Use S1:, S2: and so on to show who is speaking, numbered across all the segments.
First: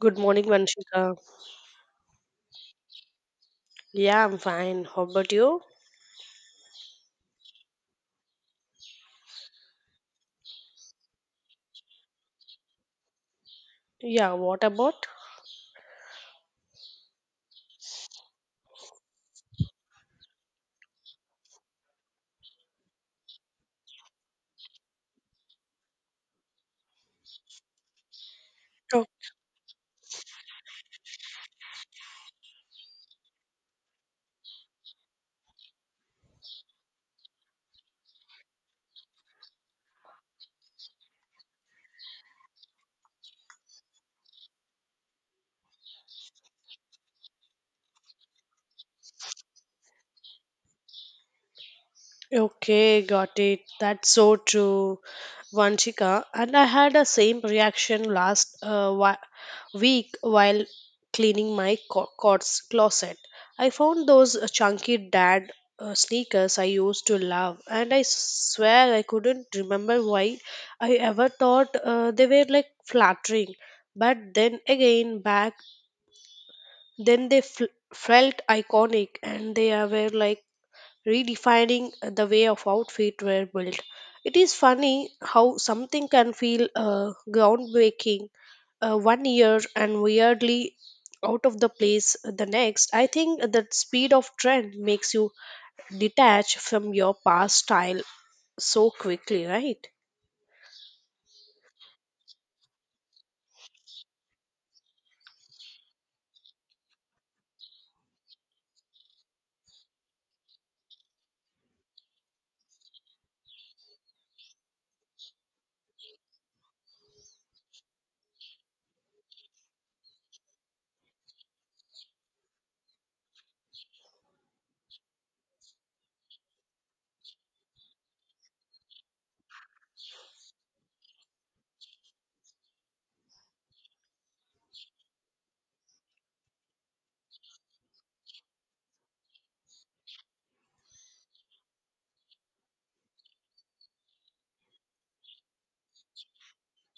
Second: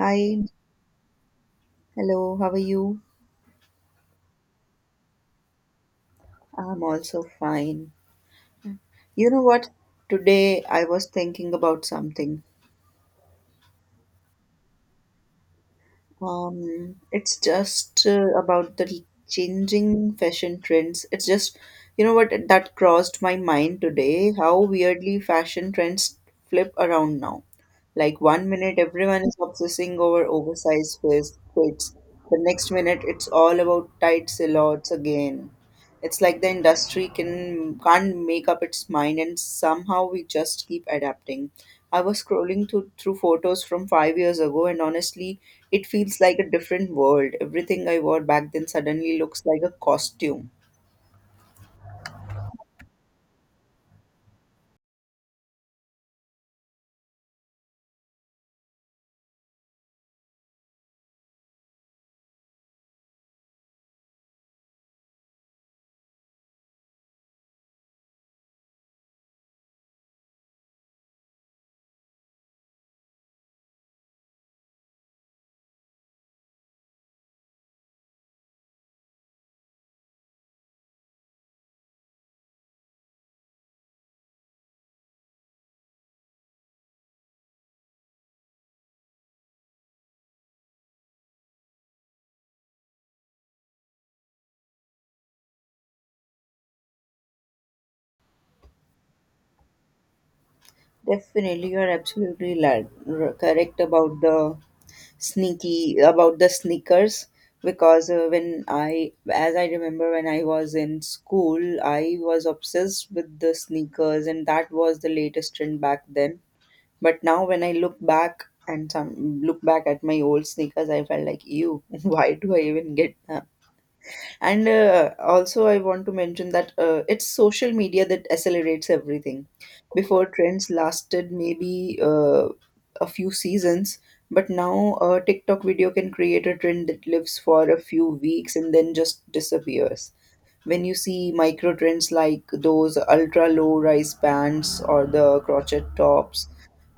S1: Good morning, Vanshika.
S2: hello, how are you?
S1: Yeah, I'm fine. How about you?
S2: I'm also fine. You know what? Today I was thinking about something.
S1: Yeah, what about?
S2: It's just about the changing fashion trends. It's just, you know what, that crossed my mind today, how weirdly fashion trends flip around now. Like one minute
S1: O-
S2: everyone is obsessing over oversized fits. The next minute it's all about tight silhouettes again. It's like the industry can't make up its mind, and somehow we just keep adapting. I was scrolling through photos from 5 years ago, and honestly, it feels like a different world. Everything I wore back then suddenly looks like a costume.
S1: Okay, got it. That's so true, Vanshika. And I had a same reaction last week while cleaning my closet. I found those chunky dad sneakers I used to love, and I swear I couldn't remember why I ever thought they were like flattering. But then again, back then they felt iconic, and they are were like redefining the way of outfit were built. It is funny how something can feel groundbreaking one year and weirdly out of the place the next. I think the speed of trend makes you detach from your past style so quickly, right?
S2: Definitely, you are absolutely correct about the sneakers because when as I remember, when I was in school, I was obsessed with the sneakers, and that was the latest trend back then. But now when I look back and some look back at my old sneakers, I felt like, ew, why do I even get them? And also, I want to mention that it's social media that accelerates everything. Before trends lasted maybe a few seasons, but now a TikTok video can create a trend that lives for a few weeks and then just disappears when you see micro trends like those ultra low rise pants or the crotchet tops,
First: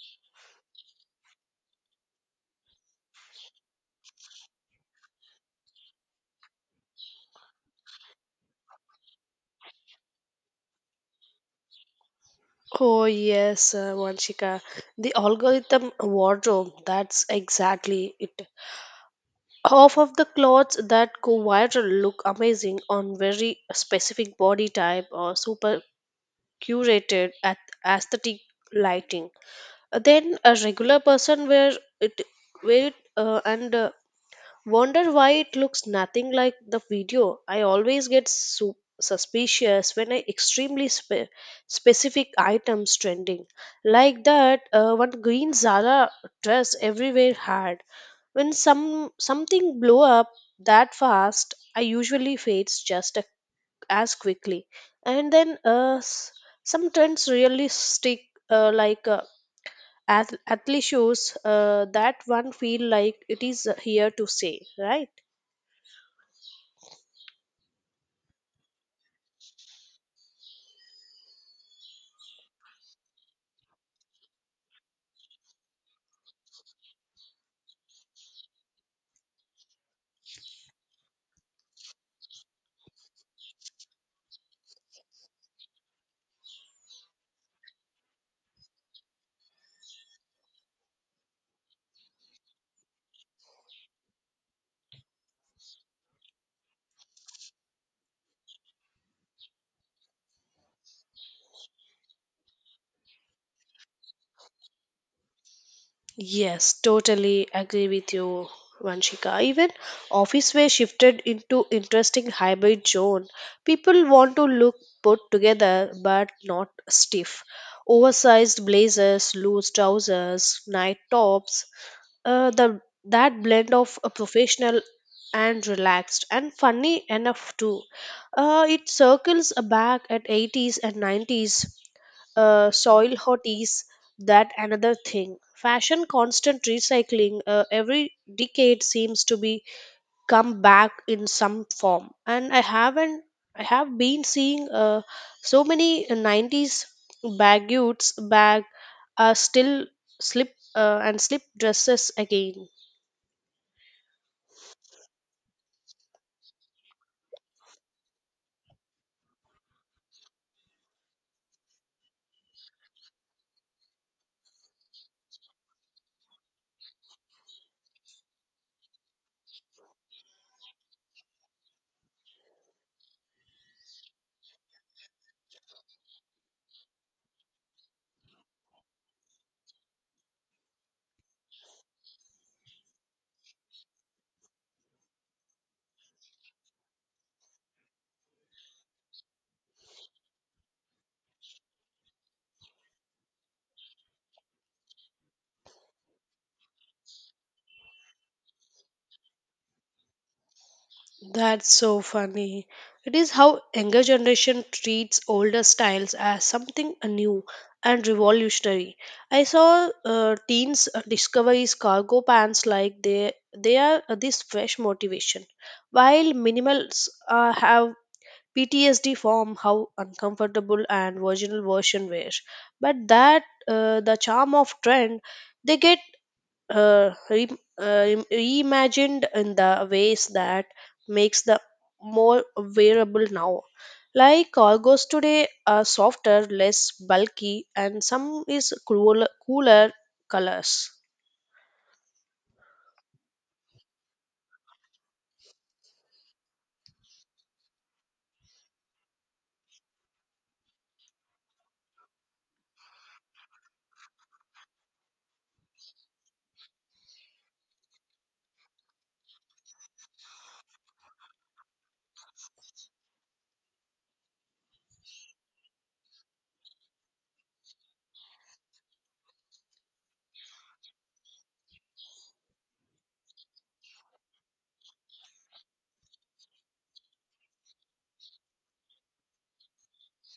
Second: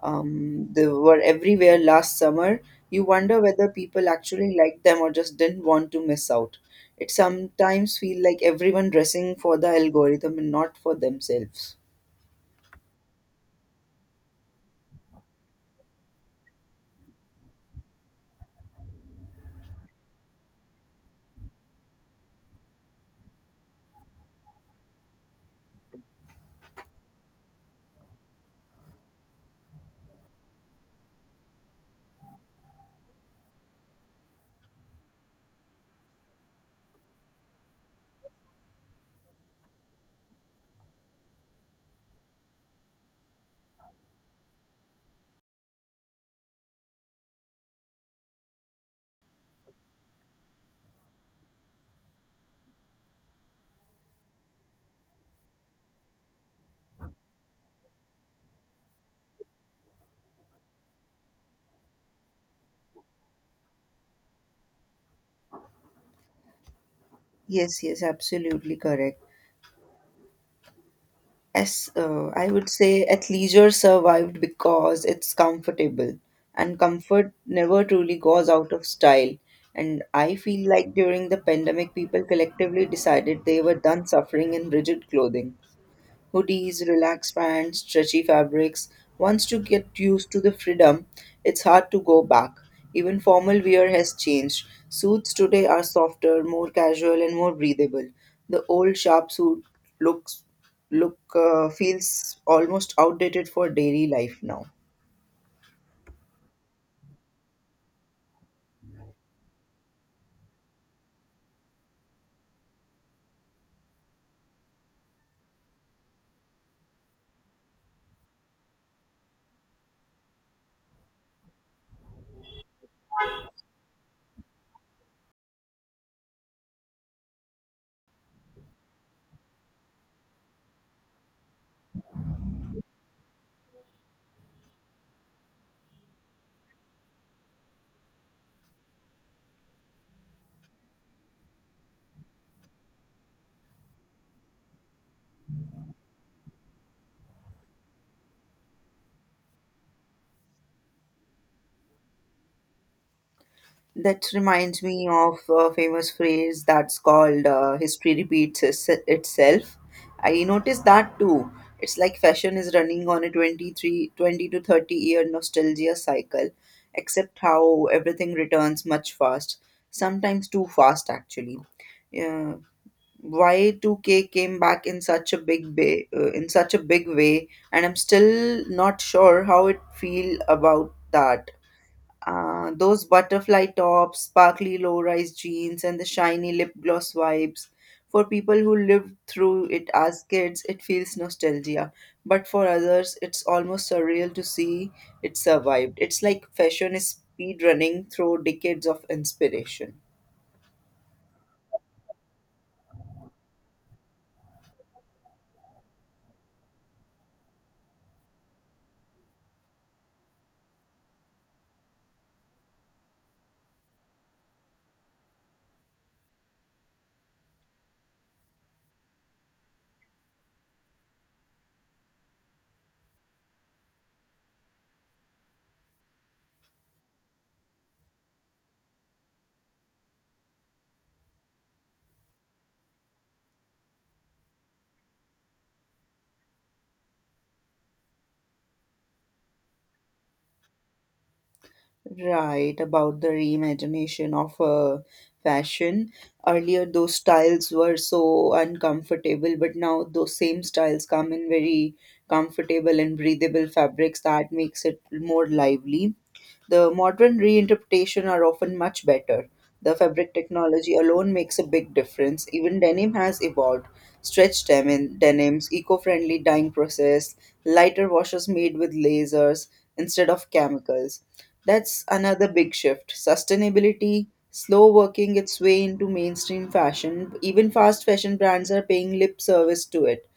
S2: they were everywhere last summer. You wonder whether people actually liked them or just didn't want to miss out. It sometimes feel like everyone dressing for the algorithm and not for themselves.
S1: Oh yes, Vanshika, the algorithm wardrobe. That's exactly it. Half of the clothes that go viral look amazing on very specific body type or super curated at aesthetic lighting. Then a regular person wear it wear it. And Wonder why it looks nothing like the video. I always get suspicious when I extremely specific items trending, like that one green Zara dress everywhere had. When something blow up that fast, I usually fades as quickly. And then some trends really stick, uh, like uh, athlete shoes. That one feel like it is here to stay, right?
S2: Yes, yes, absolutely correct. As I would say, athleisure survived because it's comfortable, and comfort never truly goes out of style. And I feel like during the pandemic, people collectively decided they were done suffering in rigid clothing. Hoodies, relaxed pants, stretchy fabrics. Once you get used to the freedom, it's hard to go back. Even formal wear has changed. Suits today are softer, more casual, and more breathable. The old sharp suit looks look feels almost outdated for daily life now.
S1: Yes, totally agree with you, Vanshika. Even office wear shifted into interesting hybrid zone. People want to look put together but not stiff. Oversized blazers, loose trousers, night tops. The that blend of a professional and relaxed, and funny enough too. It circles back at 80s and 90s, soil hotties. That another thing fashion constant recycling. Every decade seems to be come back in some form, and I haven't I have been seeing so many 90s baguettes bag are still slip and slip dresses again.
S2: That reminds me of a famous phrase that's called history itself. I noticed that too. It's like fashion is running on a 23, 20 to 30 year nostalgia cycle, except how everything returns much fast, sometimes too fast actually. Yeah, Y2K came back in such a big way, and I'm still not sure how it feel about that. Those butterfly tops, sparkly low rise jeans, and the shiny lip gloss vibes. For people who lived through it as kids, it feels nostalgia. But for others, it's almost surreal to see it survived. It's like fashion is speed running through decades of inspiration.
S1: That's so funny. It is how younger generation treats older styles as something new and revolutionary. I saw teens discovers cargo pants like they are this fresh motivation, while minimals have PTSD form how uncomfortable and virginal version wear. But that the charm of trend, they get uh, re- reimagined in the ways that makes the more wearable now. Like cargos today are softer, less bulky, and some is cooler colors.
S2: Right, about the reimagination of fashion. Earlier, those styles were so uncomfortable, but now those same styles come in very comfortable and breathable fabrics that makes it more lively. The modern reinterpretation are often much better. The fabric technology alone makes a big difference. Even denim has evolved. Denims, eco-friendly dyeing process, lighter washes made with lasers instead of chemicals. That's another big shift. Sustainability, slow working its way into mainstream fashion. Even fast fashion brands are paying lip service to it.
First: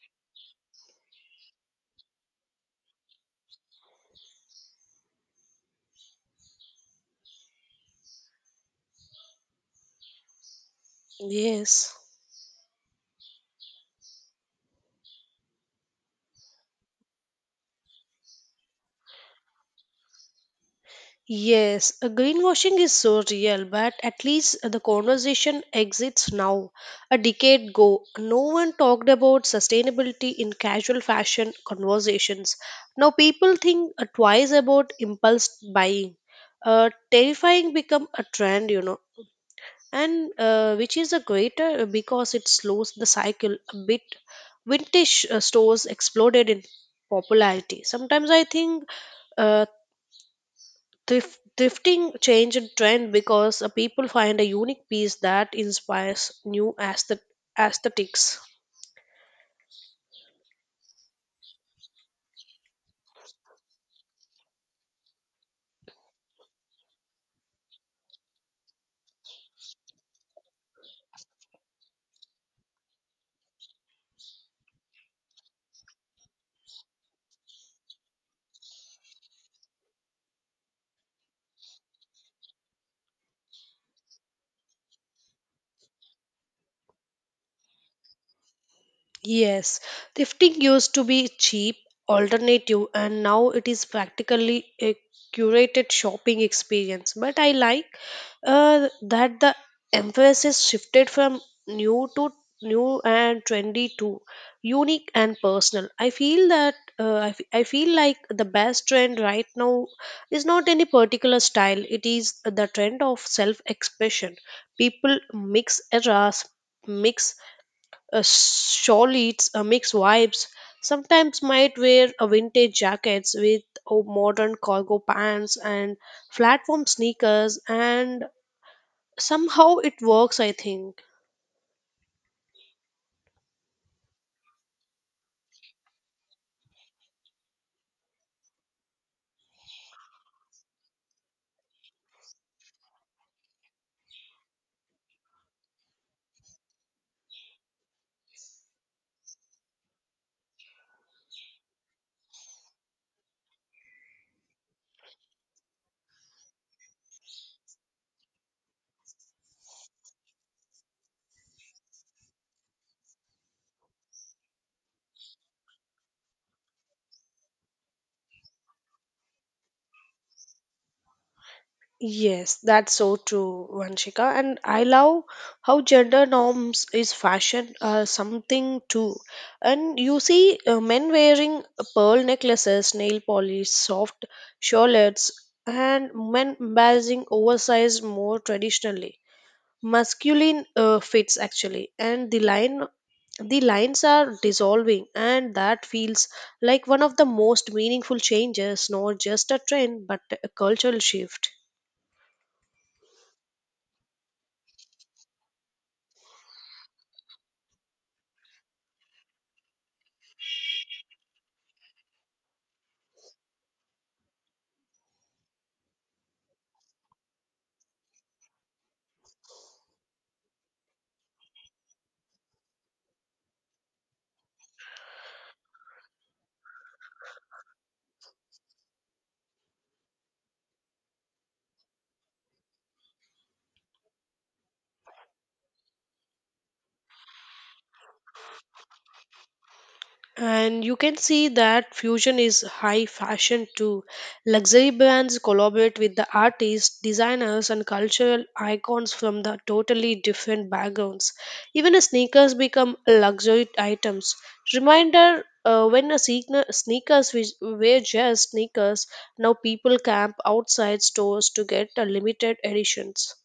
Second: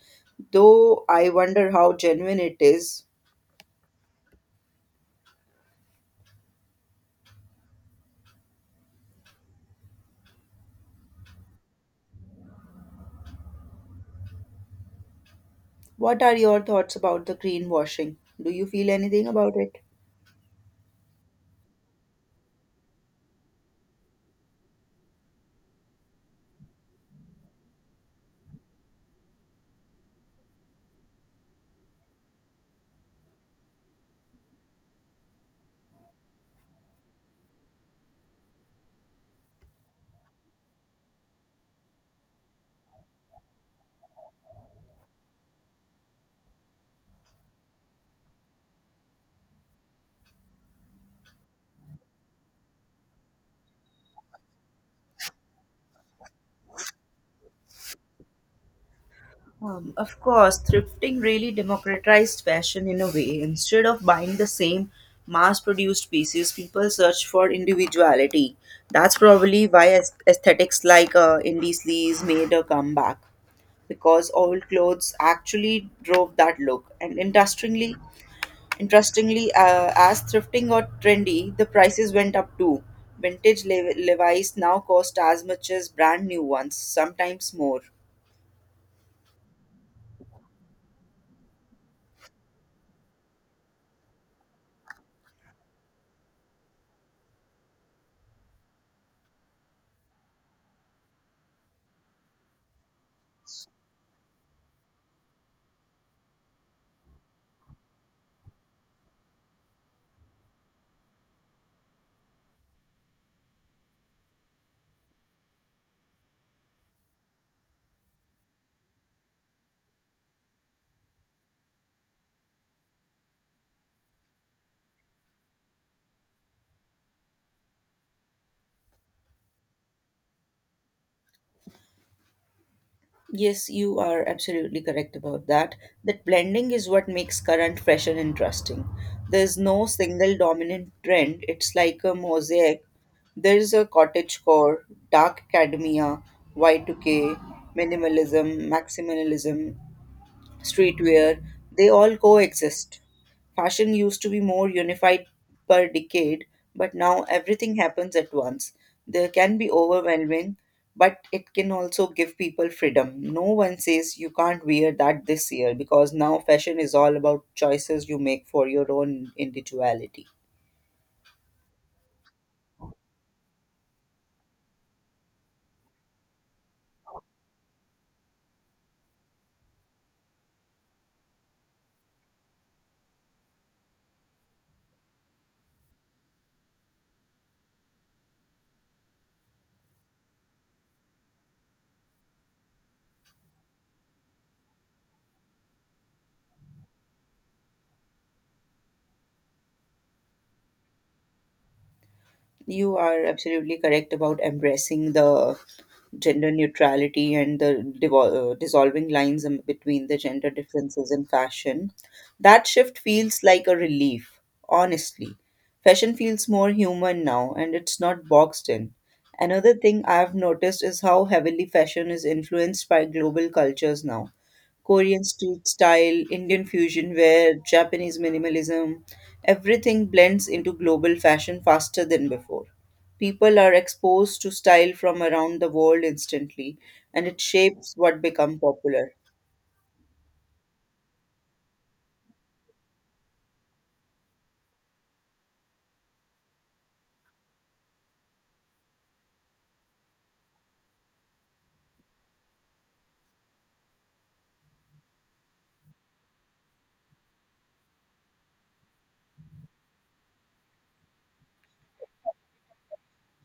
S2: Though I wonder how genuine it is.
S1: Yes
S2: What are your thoughts about the greenwashing? Do you feel anything about it?
S1: Yes, greenwashing is so real, but at least the conversation exists now. A decade ago, no one talked about sustainability in casual fashion conversations. Now people think twice about impulse buying. Terrifying become a trend, you know, and which is a greater because it slows the cycle a bit. Vintage stores exploded in popularity. Sometimes I think uh. Thrifting changed trend because people find a unique piece that inspires new aesthetics.
S2: Of course, thrifting really democratized fashion in a way. Instead of buying the same mass produced pieces, people search for individuality. That's probably why aesthetics like indie sleeves made a comeback because old clothes actually drove that look. And interestingly, as thrifting got trendy, the prices went up too. Vintage Levi's now cost as much as brand new ones, sometimes more.
S1: Yes, thrifting used to be cheap alternative, and now it is practically a curated shopping experience. But I like that the emphasis shifted from new to new and trendy to unique and personal. I feel that I feel like the best trend right now is not any particular style. It is the trend of self-expression. People mix eras, mix surely it's a mixed vibes. Sometimes might wear a vintage jackets with oh, modern cargo pants and platform sneakers, and somehow it works, I think.
S2: Yes, you are absolutely correct about that. That blending is what makes current fashion interesting. There's no single dominant trend, it's like a mosaic. There's a cottage core, dark academia, Y2K, minimalism, maximalism, streetwear, they all coexist. Fashion used to be more unified per decade, but now everything happens at once. There can be overwhelming, but it can also give people freedom. No one says you can't wear that this year because now fashion is all about choices you make for your own individuality.
S1: Yes, that's so true, Vanshika. And I love how gender norms is fashion something too. And you see men wearing pearl necklaces, nail polish, soft shawlets, and men embracing oversized more traditionally masculine fits actually. And the lines are dissolving, and that feels like one of the most meaningful changes, not just a trend but a cultural shift.
S2: You are absolutely correct about embracing the gender neutrality and the dissolving lines in between the gender differences in fashion. That shift feels like a relief, honestly. Fashion feels more human now and it's not boxed in. Another thing I've noticed is how heavily fashion is influenced by global cultures now. Korean street style, Indian fusion wear, Japanese minimalism, everything blends into global fashion faster than before. People are exposed to style from around the world instantly, and it shapes what become popular.
S1: And you can see that fusion is high fashion too. Luxury brands collaborate with the artists, designers, and cultural icons from the totally different backgrounds. Even the sneakers become luxury items. Reminder when a sneakers which were just sneakers, now people camp outside stores to get the limited editions.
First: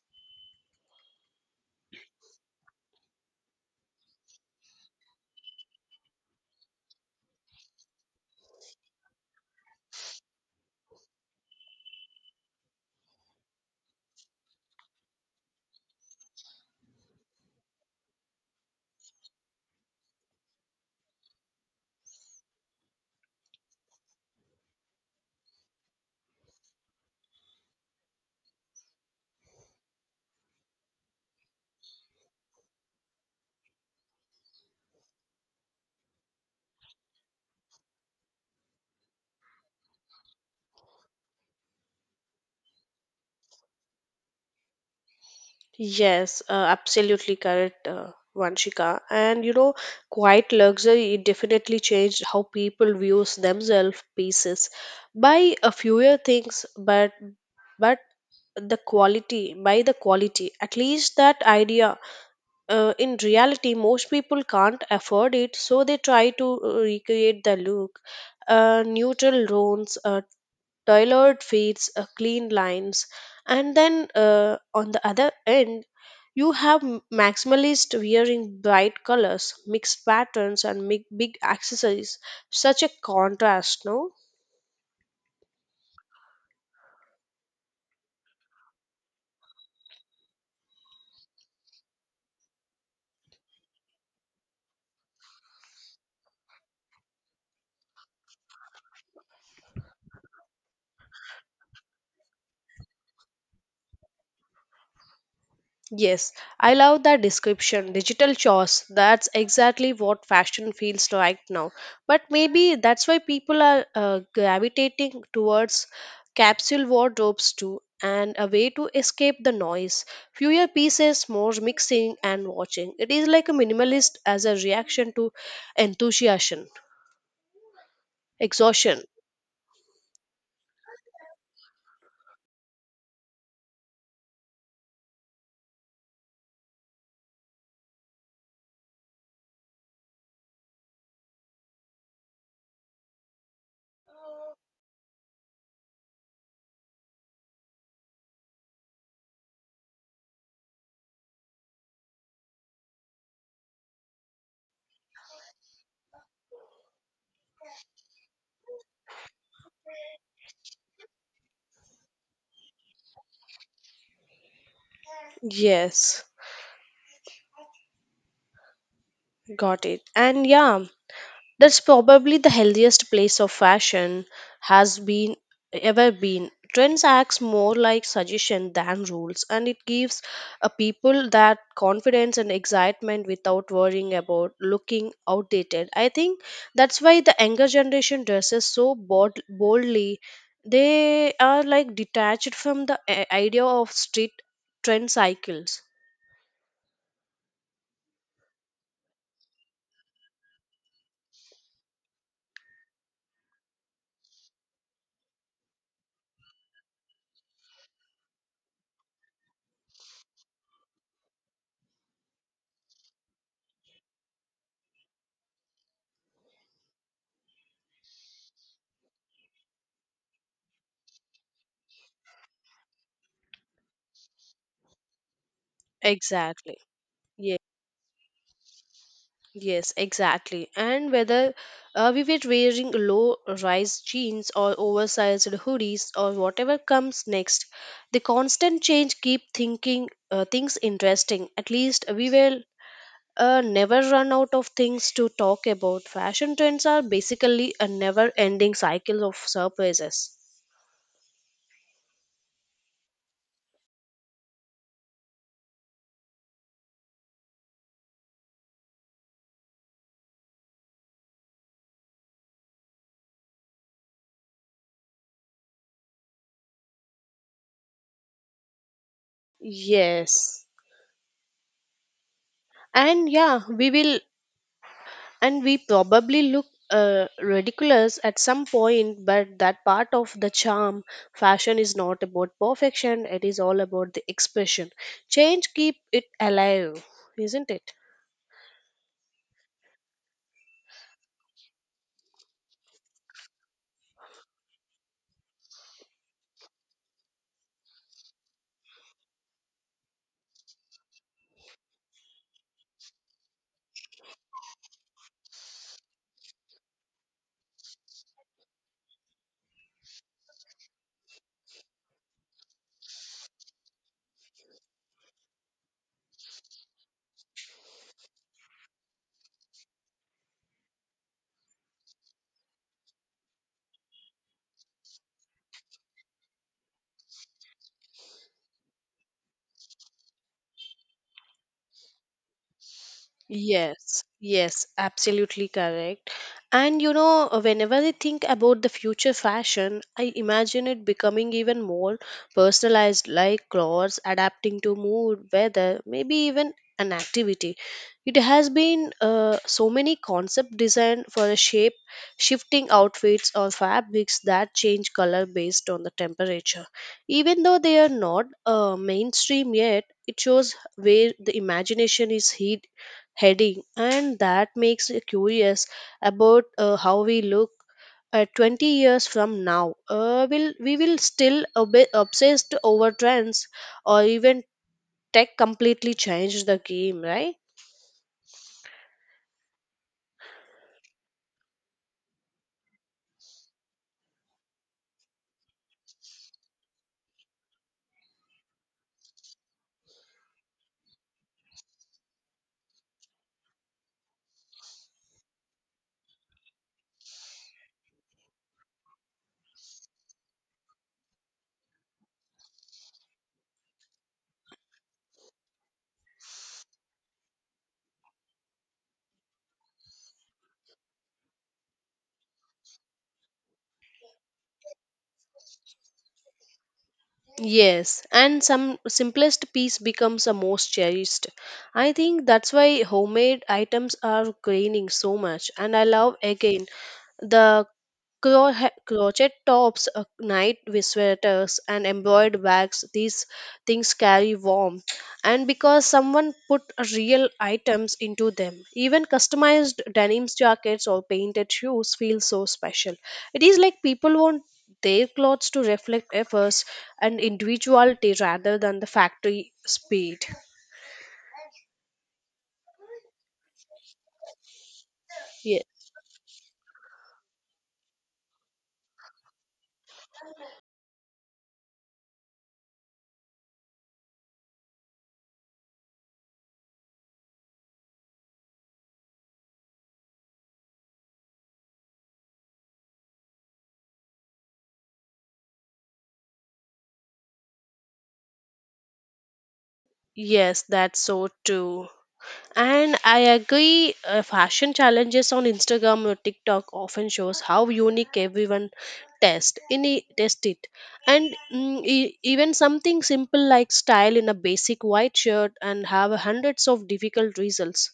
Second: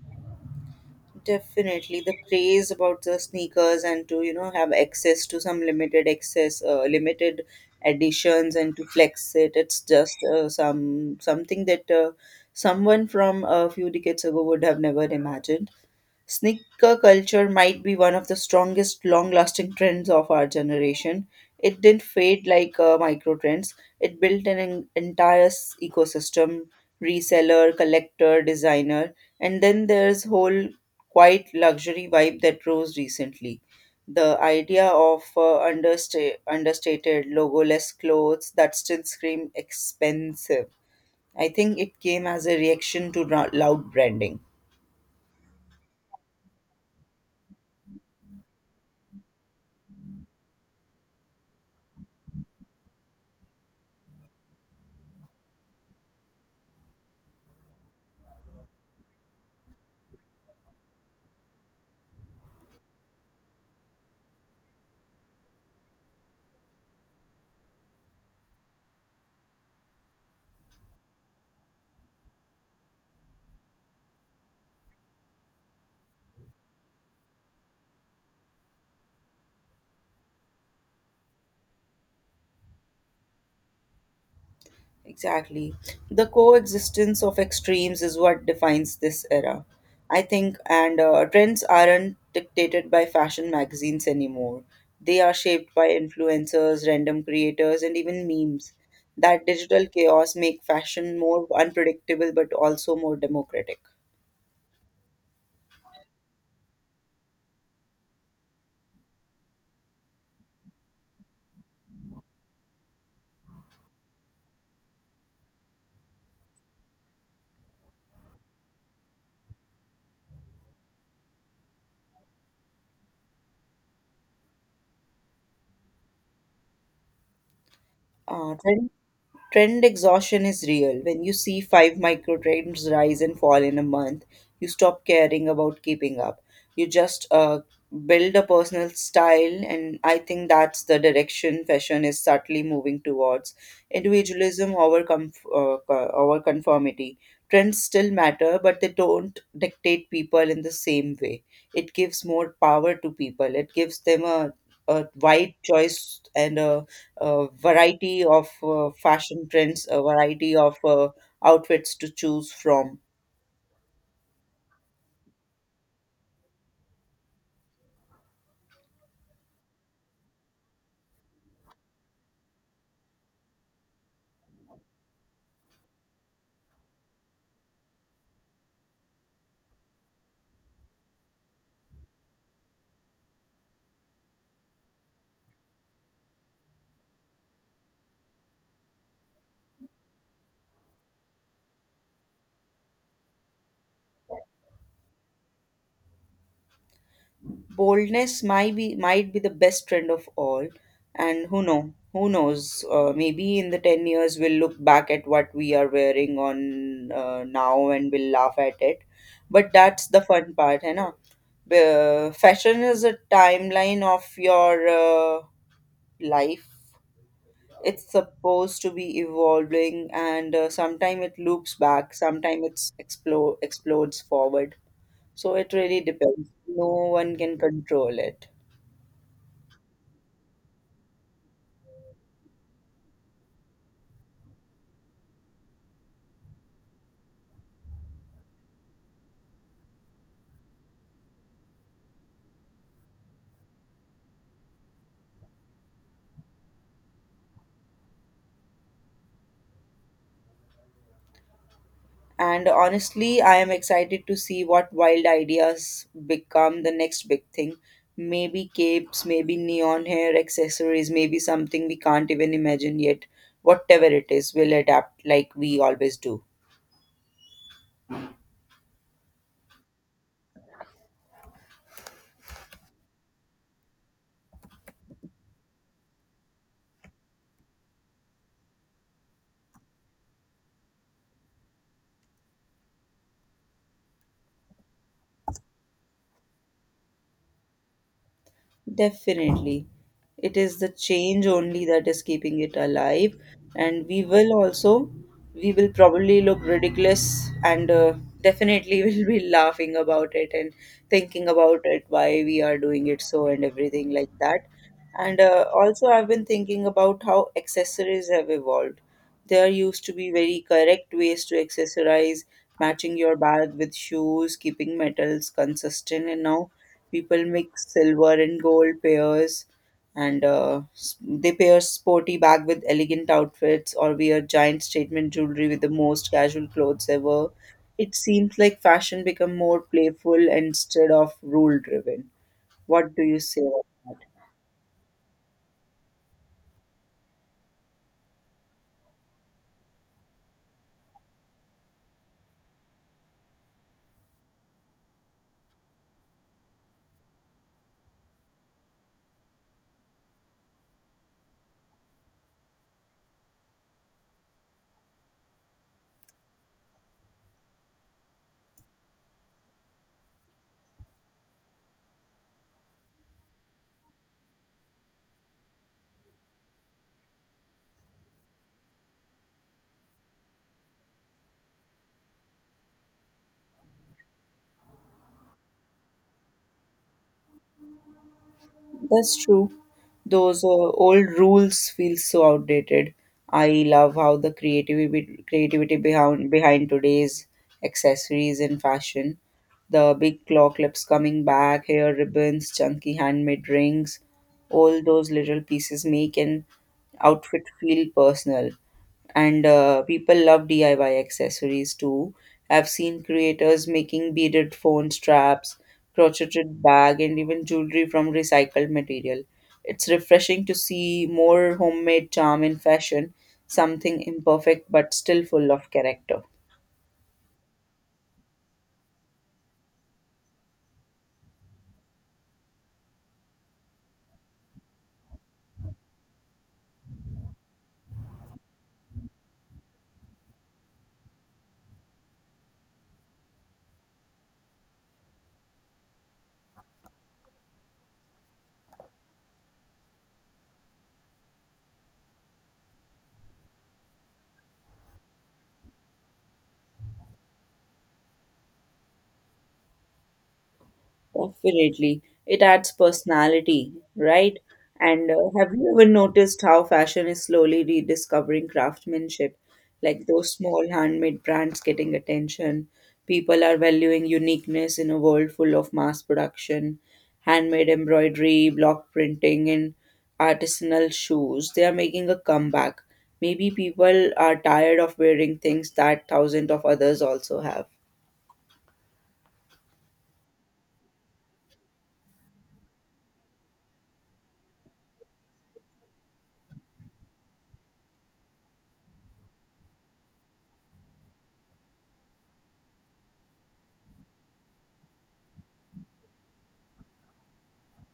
S2: Definitely, the craze about the sneakers and to you know have access to some limited editions, and to flex it. It's just something that someone from a few decades ago would have never imagined. Sneaker culture might be one of the strongest, long lasting trends of our generation. It didn't fade like micro trends, it built entire ecosystem, reseller, collector, designer, and then there's whole quiet luxury vibe that rose recently. The idea of understated, logoless clothes that still scream expensive. I think it came as a reaction to loud branding.
S1: Yes, absolutely correct, Vanshika. And you know, quiet luxury it definitely changed how people views themselves pieces. Buy a fewer things, but the quality by the quality, at least that idea. In reality most people can't afford it, so they try to recreate the look. Neutral tones, tailored feeds, clean lines, and then on the other end, you have maximalist wearing bright colors, mixed patterns, and big accessories. Such a contrast, no?
S2: Exactly. The coexistence of extremes is what defines this era, I think, and trends aren't dictated by fashion magazines anymore. They are shaped by influencers, random creators, and even memes. That digital chaos make fashion more unpredictable but also more democratic.
S1: Yes, I love that description. Digital chores. That's exactly what fashion feels like now. But maybe that's why people are gravitating towards capsule wardrobes too, and a way to escape the noise. Fewer pieces, more mixing and watching. It is like a minimalist as a reaction to enthusiasm,
S2: Uh,
S1: exhaustion.
S2: Trend exhaustion is real. When you see five micro trends rise and fall in a month, you stop caring about keeping up. You just build a personal style, and I think that's the direction fashion is subtly moving towards. Individualism over conformity. Trends still matter, but they don't dictate people in the same way. It gives more power to people, it gives them a wide choice and a variety of fashion trends, a variety of outfits to choose from.
S1: Yes, got it. And yeah. That's probably the healthiest place of fashion has been ever been. Trends acts more like suggestion than rules, and it gives a people that confidence and excitement without worrying about looking outdated. I think that's why the younger generation dresses so boldly. They are like detached from the idea of street trend cycles.
S2: Boldness might be the best trend of all, and who knows maybe in the 10 years we'll look back at what we are wearing on now and we'll laugh at it, but that's the fun part hai na? Fashion is a timeline of your life. It's supposed to be evolving and sometime it loops back, sometime it's explode explodes forward, so it really depends.
S1: Exactly.
S2: No one can control it.
S1: Yes, exactly. And whether we were wearing low rise jeans or oversized hoodies or whatever comes next, the constant change keep thinking things interesting. At least we will never run out of things to talk about. Fashion trends are basically a never ending cycle of surprises.
S2: And honestly, I am excited to see what wild ideas become the next big thing. Maybe capes, maybe neon hair accessories, maybe something we can't even imagine yet. Whatever it is, we'll adapt like we always do.
S1: Yes. And yeah, we will and we probably look ridiculous at some point, but that part of the charm. Fashion is not about perfection, it is all about the expression. Change keep it alive, isn't it?
S2: Definitely. It is the change only that is keeping it alive. And we will we will probably look ridiculous and definitely will be laughing about it and thinking about it, why we are doing it so and everything like that. And also, I've been thinking about how accessories have evolved. There used to be very correct ways to accessorize, matching your bag with shoes, keeping metals consistent, and now people mix silver and gold pairs, and they pair sporty bag with elegant outfits or wear giant statement jewelry with the most casual clothes ever. It seems like fashion become more playful instead of rule driven. What do you say?
S1: Yes, yes, absolutely correct. And you know, whenever I think about the future fashion, I imagine it becoming even more personalized, like clothes adapting to mood, weather, maybe even an activity. It has been so many concept designed for the shifting outfits or fabrics that change color based on the temperature. Even though they are not mainstream yet, it shows where the imagination is hid heading, and that makes me curious about how we look at 20 years from now. Will we will still obsessed over trends, or even tech completely changed the game, right?
S2: That's true. Those old rules feel so outdated. I love how the creativity behind today's accessories and fashion. The big claw clips coming back, hair ribbons, chunky handmade rings, all those little pieces make an outfit feel personal, and people love DIY accessories too. I've seen creators making beaded phone straps, crocheted bag, and even jewelry from recycled material. It's refreshing to see more homemade charm in fashion, something imperfect but still full of character.
S1: Yes, and some simplest piece becomes the most cherished. I think that's why homemade items are gaining so much. And I love again the crochet tops, night with sweaters, and embroidered bags, these things carry warmth. And because someone put real items into them, even customized denim jackets or painted shoes feel so special. It is like people want their clothes to reflect efforts and individuality rather than the factory speed.
S2: Definitely. It adds personality, right? And have you ever
S1: Yes,
S2: noticed how fashion is slowly rediscovering craftsmanship? Like those small handmade brands getting attention. People are valuing uniqueness in a world full of mass production, handmade embroidery, block printing, and artisanal shoes. They are making a comeback. Maybe people are tired of wearing things that thousands of others also have.
S1: yes, that's so true. And I agree, fashion challenges on Instagram or TikTok often shows how unique everyone test it. And even something simple like style in a basic white shirt and have hundreds of difficult results.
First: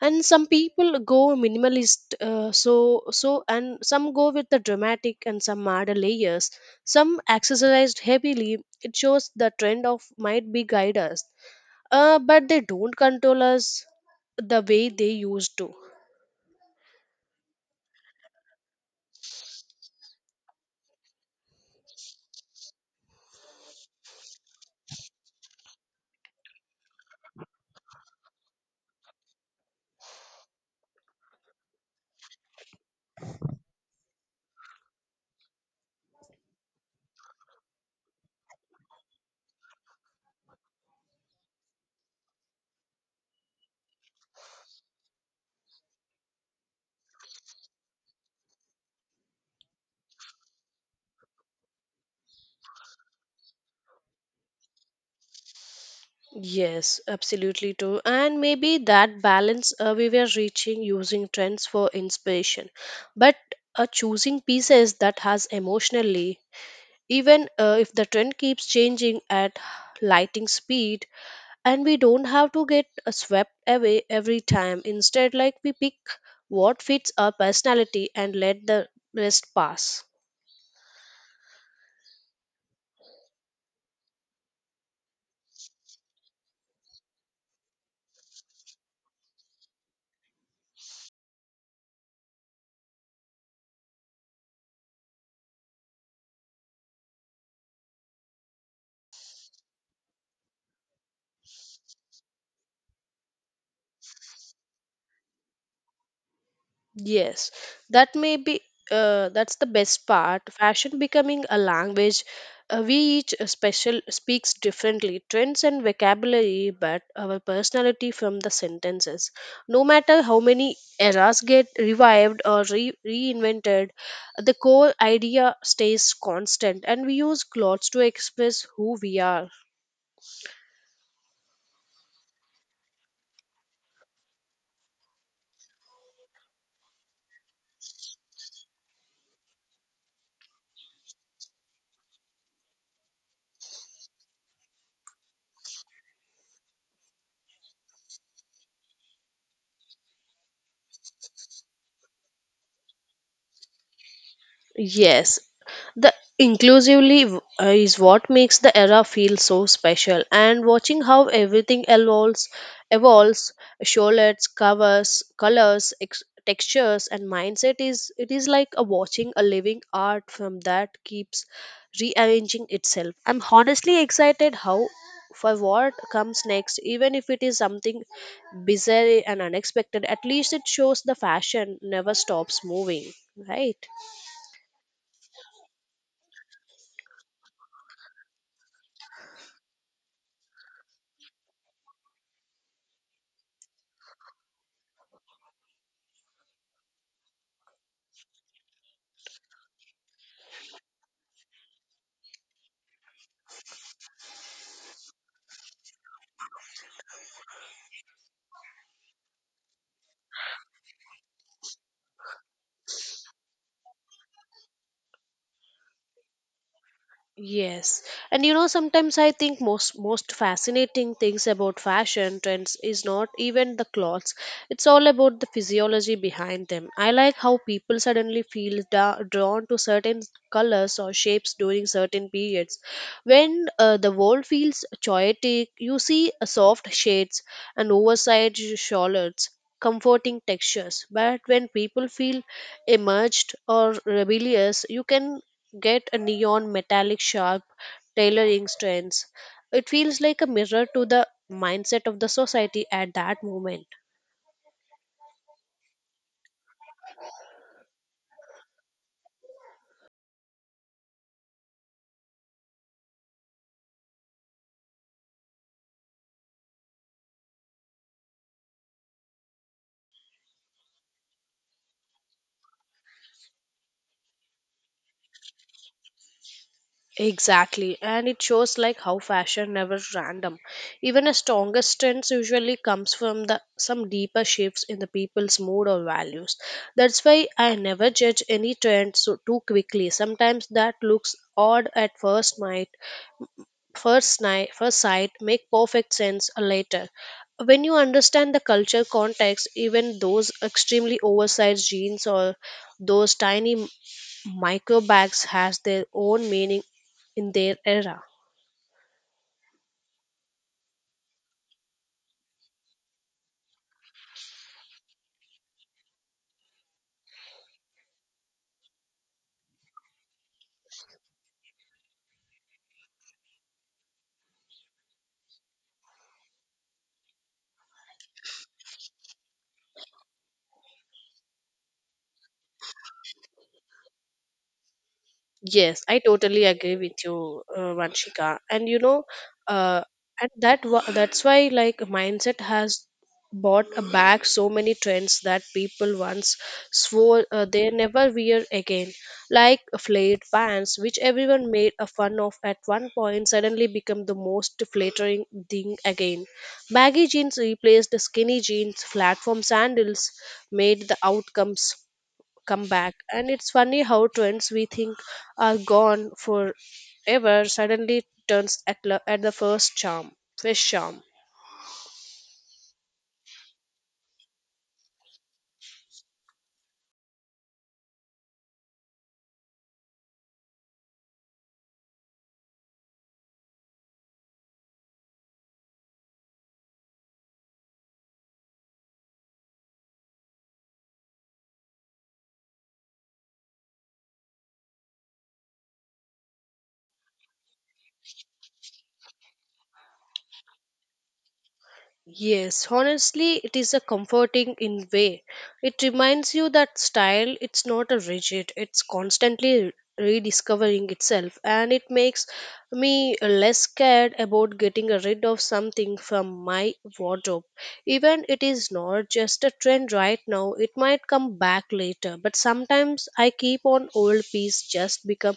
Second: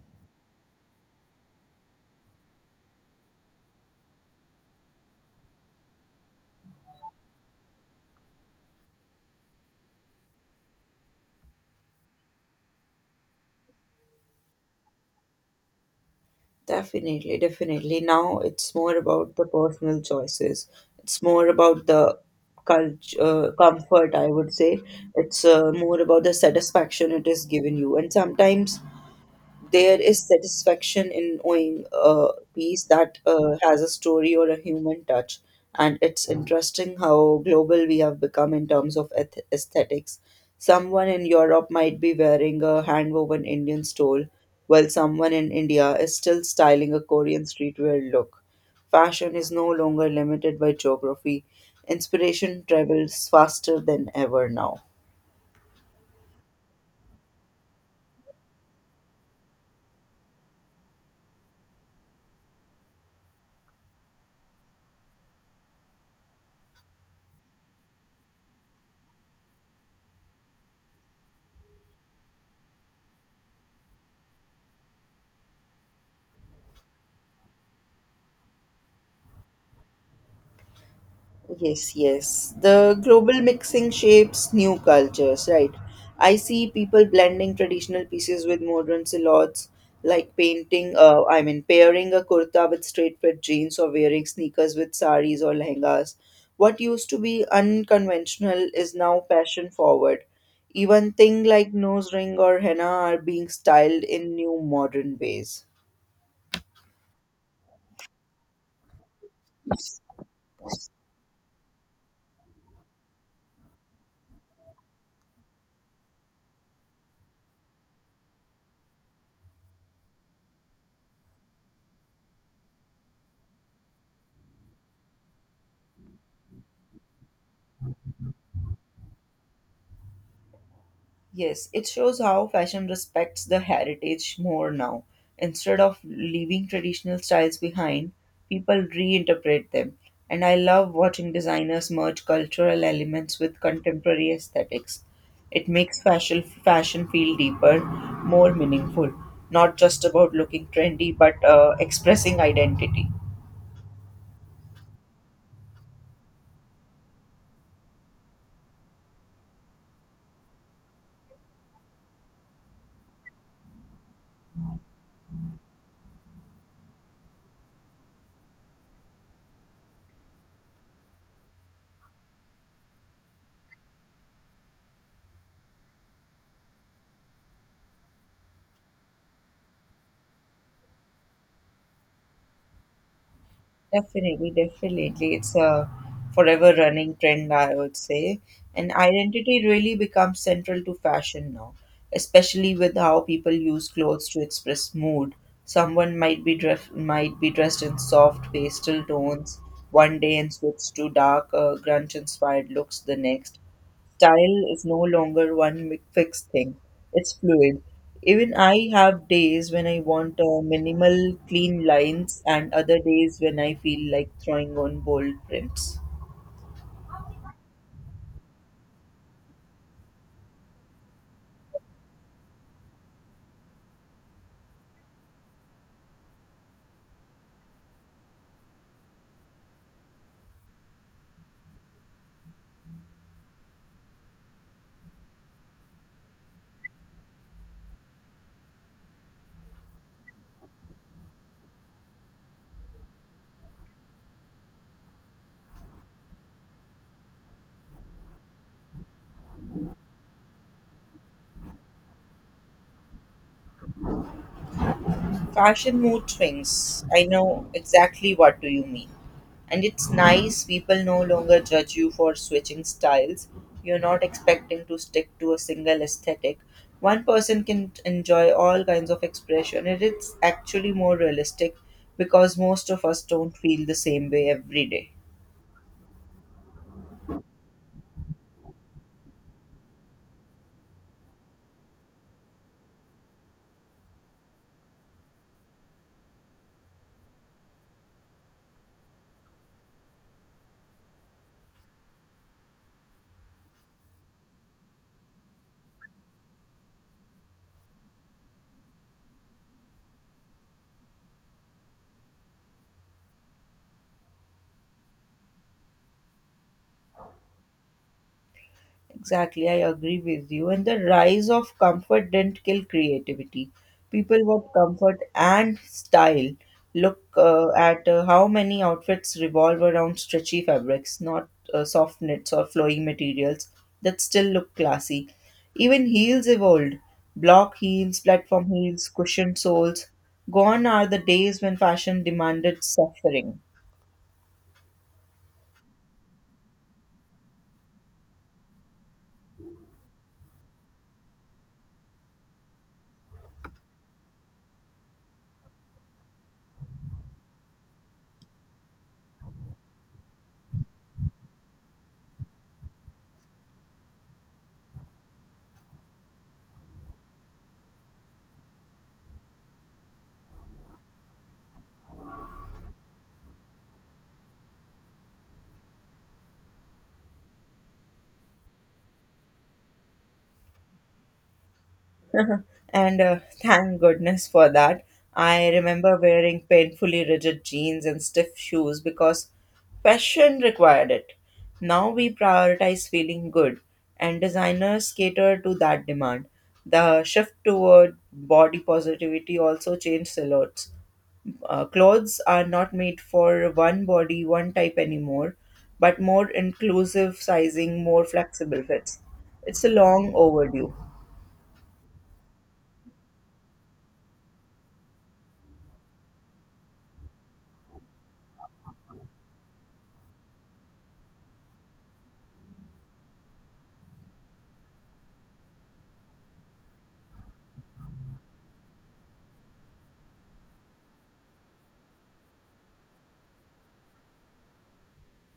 S1: And some people go minimalist, so, and some go with the dramatic, and some add layers. Some accessorized heavily. It shows the trend of might be guide us, but they don't control us the way they used to.
S2: Definitely. Now it's more about the personal choices. It's more about the comfort, I would say. It's more about the satisfaction it is giving you. And sometimes there is satisfaction in owning a piece that has a story or a human touch. And it's interesting how global we have become in terms of aesthetics. Someone in Europe might be wearing a hand-woven Indian stole, while someone in India is still styling a Korean streetwear look. Fashion is no longer limited by geography. Inspiration travels faster than ever now.
S1: Yes, absolutely too. And maybe that balance we were reaching, using trends for inspiration, but choosing pieces that has emotionally, even if the trend keeps changing at lighting speed, and we don't have to get swept away every time. Instead, like we pick what fits our personality and let the rest pass.
S2: Yes, yes. The global mixing shapes new cultures, right? I see people blending traditional pieces with modern silhouettes, like pairing a kurta with straight fit jeans or wearing sneakers with saris or lehengas. What used to be unconventional is now fashion forward. Even things like nose ring or henna are being styled in new modern ways.
S1: Yes, that may be that's the best part. Fashion becoming a language, we each special speaks differently, trends and vocabulary, but our personality from the sentences. No matter how many eras get revived or reinvented, the core idea stays constant, and we use clothes to express who we are.
S2: Yes, it shows how fashion respects the heritage more now. Instead of leaving traditional styles behind, people reinterpret them. And I love watching designers merge cultural elements with contemporary aesthetics. It makes fashion feel deeper, more meaningful, not just about looking trendy, but expressing identity.
S1: Yes, the is what makes the era feel so special, and watching how everything evolves, shawlets, covers, colors, textures, and mindset is it is like a watching a living art from that keeps rearranging itself. I'm honestly excited how for what comes next, even if it is something bizarre and unexpected. At least it shows the fashion never stops moving, right?
S2: Definitely, definitely. It's a forever running trend, I would say. And identity really becomes central to fashion now, especially with how people use clothes to express mood. Someone might be dress might be dressed in soft pastel tones one day and switch to dark, grunge-inspired looks the next. Style is no longer fixed thing, it's fluid. Even I have days when I want minimal, clean lines, and other days when I feel like throwing on bold prints.
S1: Yes. And you know, sometimes I think most fascinating things about fashion trends is not even the clothes. It's all about the physiology behind them. I like how people suddenly feel drawn to certain colors or shapes during certain periods. When the world feels chaotic, you see soft shades and oversized shawls, comforting textures. But when people feel emerged or rebellious, you can get a neon metallic sharp tailoring strands. It feels like a mirror to the mindset of the society at that moment.
S2: Fashion mood swings. I know exactly what do you mean. And it's nice people no longer judge you for switching styles. You're not expecting to stick to a single aesthetic. One person can enjoy all kinds of expression, and it's actually more realistic because most of us don't feel the same way every day.
S1: Exactly, and it shows like how fashion never random. Even a strongest trends usually comes from the some deeper shifts in the people's mood or values. That's why I never judge any trend so too quickly. Sometimes that looks odd at first sight. First sight make perfect sense later, when you understand the culture context. Even those extremely oversized jeans or those tiny micro bags has their own meaning in their era.
S2: Exactly, I agree with you. And the rise of comfort didn't kill creativity. People want comfort and style. Look at how many outfits revolve around stretchy fabrics, not soft knits or flowing materials that still look classy. Even heels evolved. Block heels, platform heels, cushioned soles. Gone are the days when fashion demanded suffering.
S1: Yes, I totally agree with you, Vanshika. And you know, uh, that's why like mindset has brought back so many trends that people once swore they never wear again, like flared pants, which everyone made a fun of at one point, suddenly become the most flattering thing again. Baggy jeans replaced skinny jeans. Platform sandals made the outcomes come back. And it's funny how trends we think are gone forever suddenly turns at the first charm.
S2: And thank goodness for that. I remember wearing painfully rigid jeans and stiff shoes because fashion required it. Now we prioritize feeling good, and designers cater to that demand. The shift toward body positivity also changed silhouettes. Clothes are not made for one body, one type anymore, but more inclusive sizing, more flexible fits. It's a long overdue.
S1: Yes, honestly, it is a comforting in way. It reminds you that style it's not a rigid, it's constantly rediscovering itself, and it makes me less scared about getting rid of something from my wardrobe, even it is not just a trend right now. It might come back later, but sometimes I keep on old piece just become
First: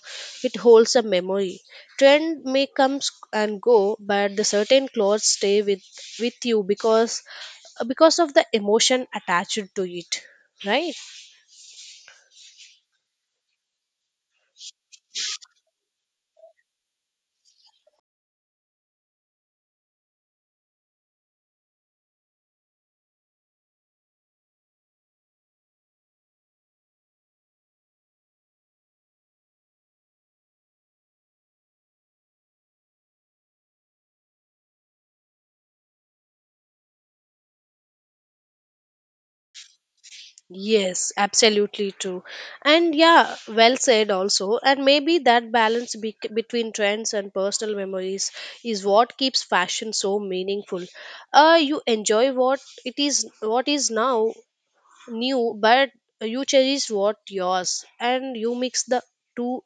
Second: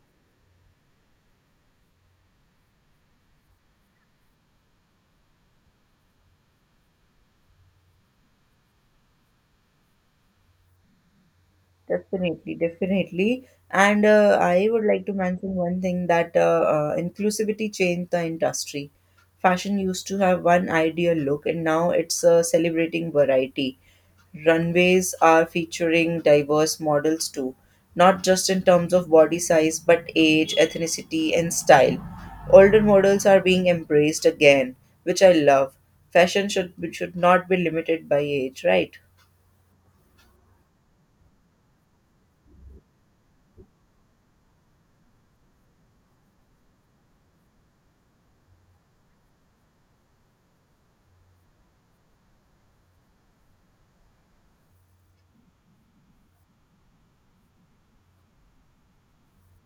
S1: it holds a memory. Trend may come and go, but the certain clothes stay with you because of the emotion attached to it, right?
S2: Definitely, definitely. And I would like to mention one thing that inclusivity changed the industry. Fashion used to have one ideal look, and now it's celebrating variety. Runways are featuring diverse models too, not just in terms of body size, but age, ethnicity, and style. Older models are being embraced again, which I love. Fashion should not be limited by age, right?
S1: Yes, absolutely true. And yeah, well said also. And maybe that balance between trends and personal memories is what keeps fashion so meaningful. You enjoy what it is, what is now new, but you cherish what yours, and you mix the two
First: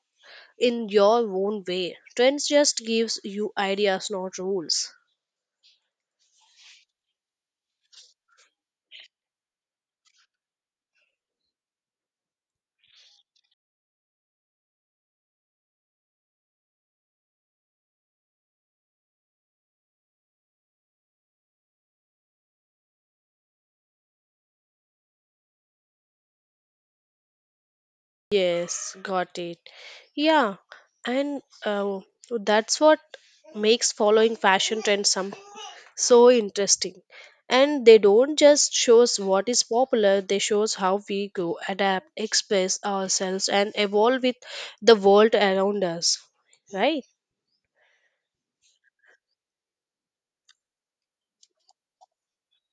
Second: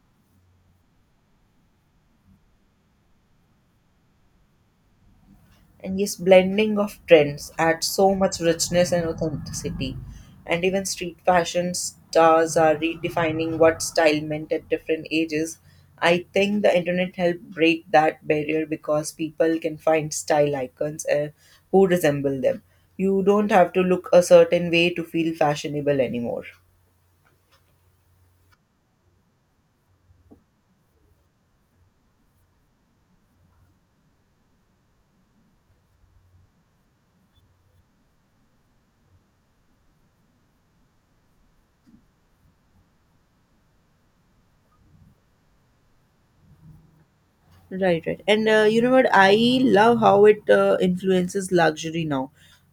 S1: in your own way. Trends just gives you ideas, not rules.
S2: And yes, blending of trends adds so much richness and authenticity. And even street fashion stars are redefining what style meant at different ages. I think the internet helped break that barrier because people can find style icons who resemble them. You don't have to look a certain way to feel fashionable anymore.
S1: Yes, got it. Yeah, and that's what makes following fashion trends some so interesting. And they don't just shows what is popular; they shows how we go, adapt, express ourselves, and evolve with the world around us, right?
S2: Right, right. And you know what? I love how it influences luxury now.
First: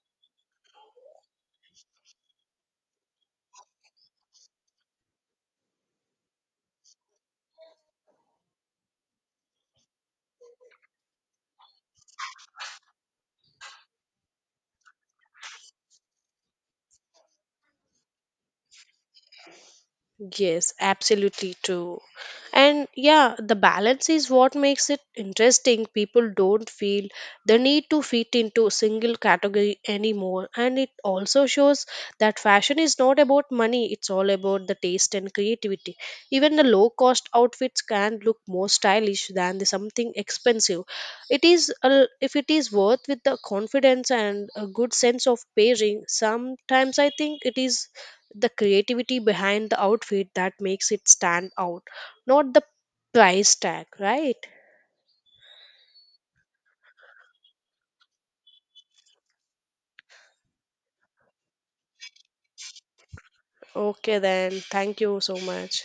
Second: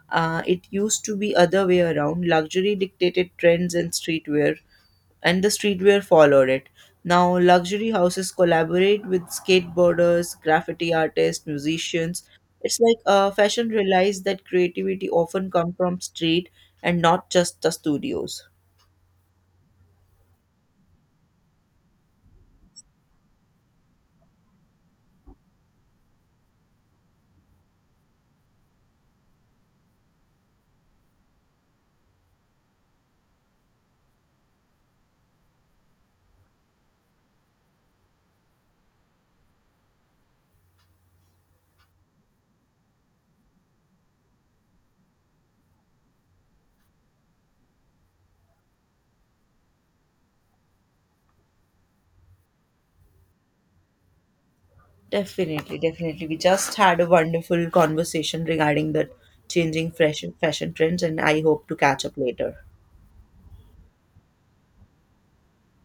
S2: It used to be other way around. Luxury dictated trends and streetwear, and the streetwear followed it. Now, luxury houses collaborate with skateboarders, graffiti artists, musicians. It's like fashion realized that creativity often comes from street and not just the studios.
S1: Yes, absolutely true. And yeah, the balance is what makes it interesting. People don't feel the need to fit into a single category anymore. And it also shows that fashion is not about money, it's all about the taste and creativity. Even the low cost outfits can look more stylish than the something expensive. It is a, if it is worth with the confidence and a good sense of pairing, sometimes I think it is the creativity behind the outfit that makes it stand out, not the price tag, right?
S2: Definitely, definitely. We just had a wonderful conversation regarding the changing fresh fashion trends, and I hope to catch up later.
S1: Okay, then. Thank you so much.